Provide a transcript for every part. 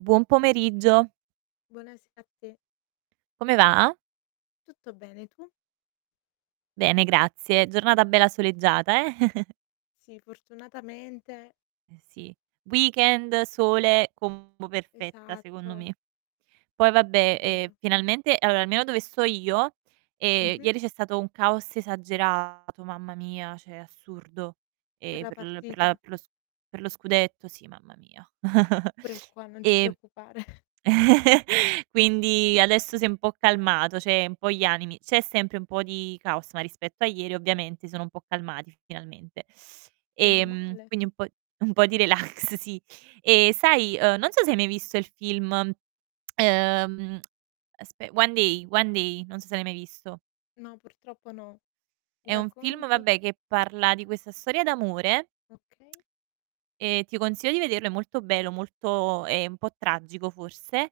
Buon pomeriggio. Buonasera a te. Come va? Tutto bene, tu? Bene grazie, giornata bella soleggiata eh? Sì, fortunatamente. Eh sì. Weekend, sole, combo perfetta secondo Esatto. me. Poi È vabbè, ehm, vero. finalmente, allora almeno dove sto io, ehm, Mh-mh. ieri c'è stato un caos esagerato, mamma mia, cioè assurdo. Per Eh la per l per partita? la per lo s per lo scudetto, sì, mamma mia. Pure qua, non ti E preoccupare. quindi adesso si è un po' calmato, cioè un po' gli animi, c'è sempre un po' di caos, ma rispetto a ieri ovviamente sono un po' calmati finalmente. Meno Ehm, male. quindi un po' un po' di relax, sì. E, sai, uhm, non so se hai mai visto il film, ehm, aspe One day, One day, non so se l'hai mai visto. No, purtroppo no. Mi È un film, racconti? vabbè, che parla di questa storia d'amore Okay. e ti consiglio di vederlo, è molto bello, molto è un po' tragico forse.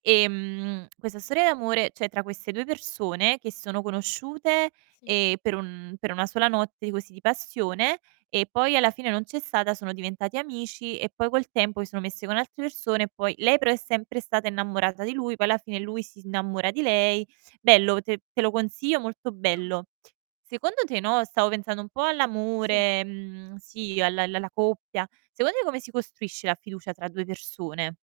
Ehm, questa storia d'amore, cioè tra queste 2 persone che sono conosciute, Sì. ehm, per un per una sola notte, così, di passione, e poi alla fine non c'è stata, sono diventati amici, e poi col tempo si sono messi con altre persone, e poi lei però è sempre stata innamorata di lui, poi alla fine lui si innamora di lei. Bello, te te lo consiglio, molto Ah. bello. Secondo te, no, stavo pensando un po' Sì. all'amore, mhmm, sì, al al alla coppia. Secondo te come si costruisce la fiducia tra 2 persone?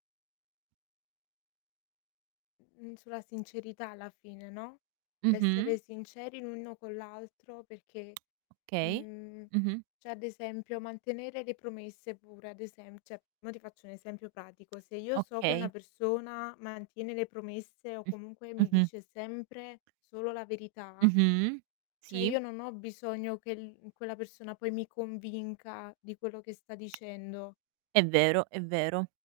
Mhmm, sulla sincerità alla fine, no, Mh-mh. l'essere sinceri l'uno con l'altro perché, Okay. mhmm, Mh-mh. cioè ad esempio, mantenere le promesse, pure, ad esem cioè mo ti faccio un esempio pratico, se io so che Okay. una persona mantiene le promesse o Mh. comunque mi Mh-mh. dice sempre solo la verità, Mh-mh. cioè Sì. io non ho bisogno che l quella persona poi mi convinca di quello che sta dicendo. È vero, è vero.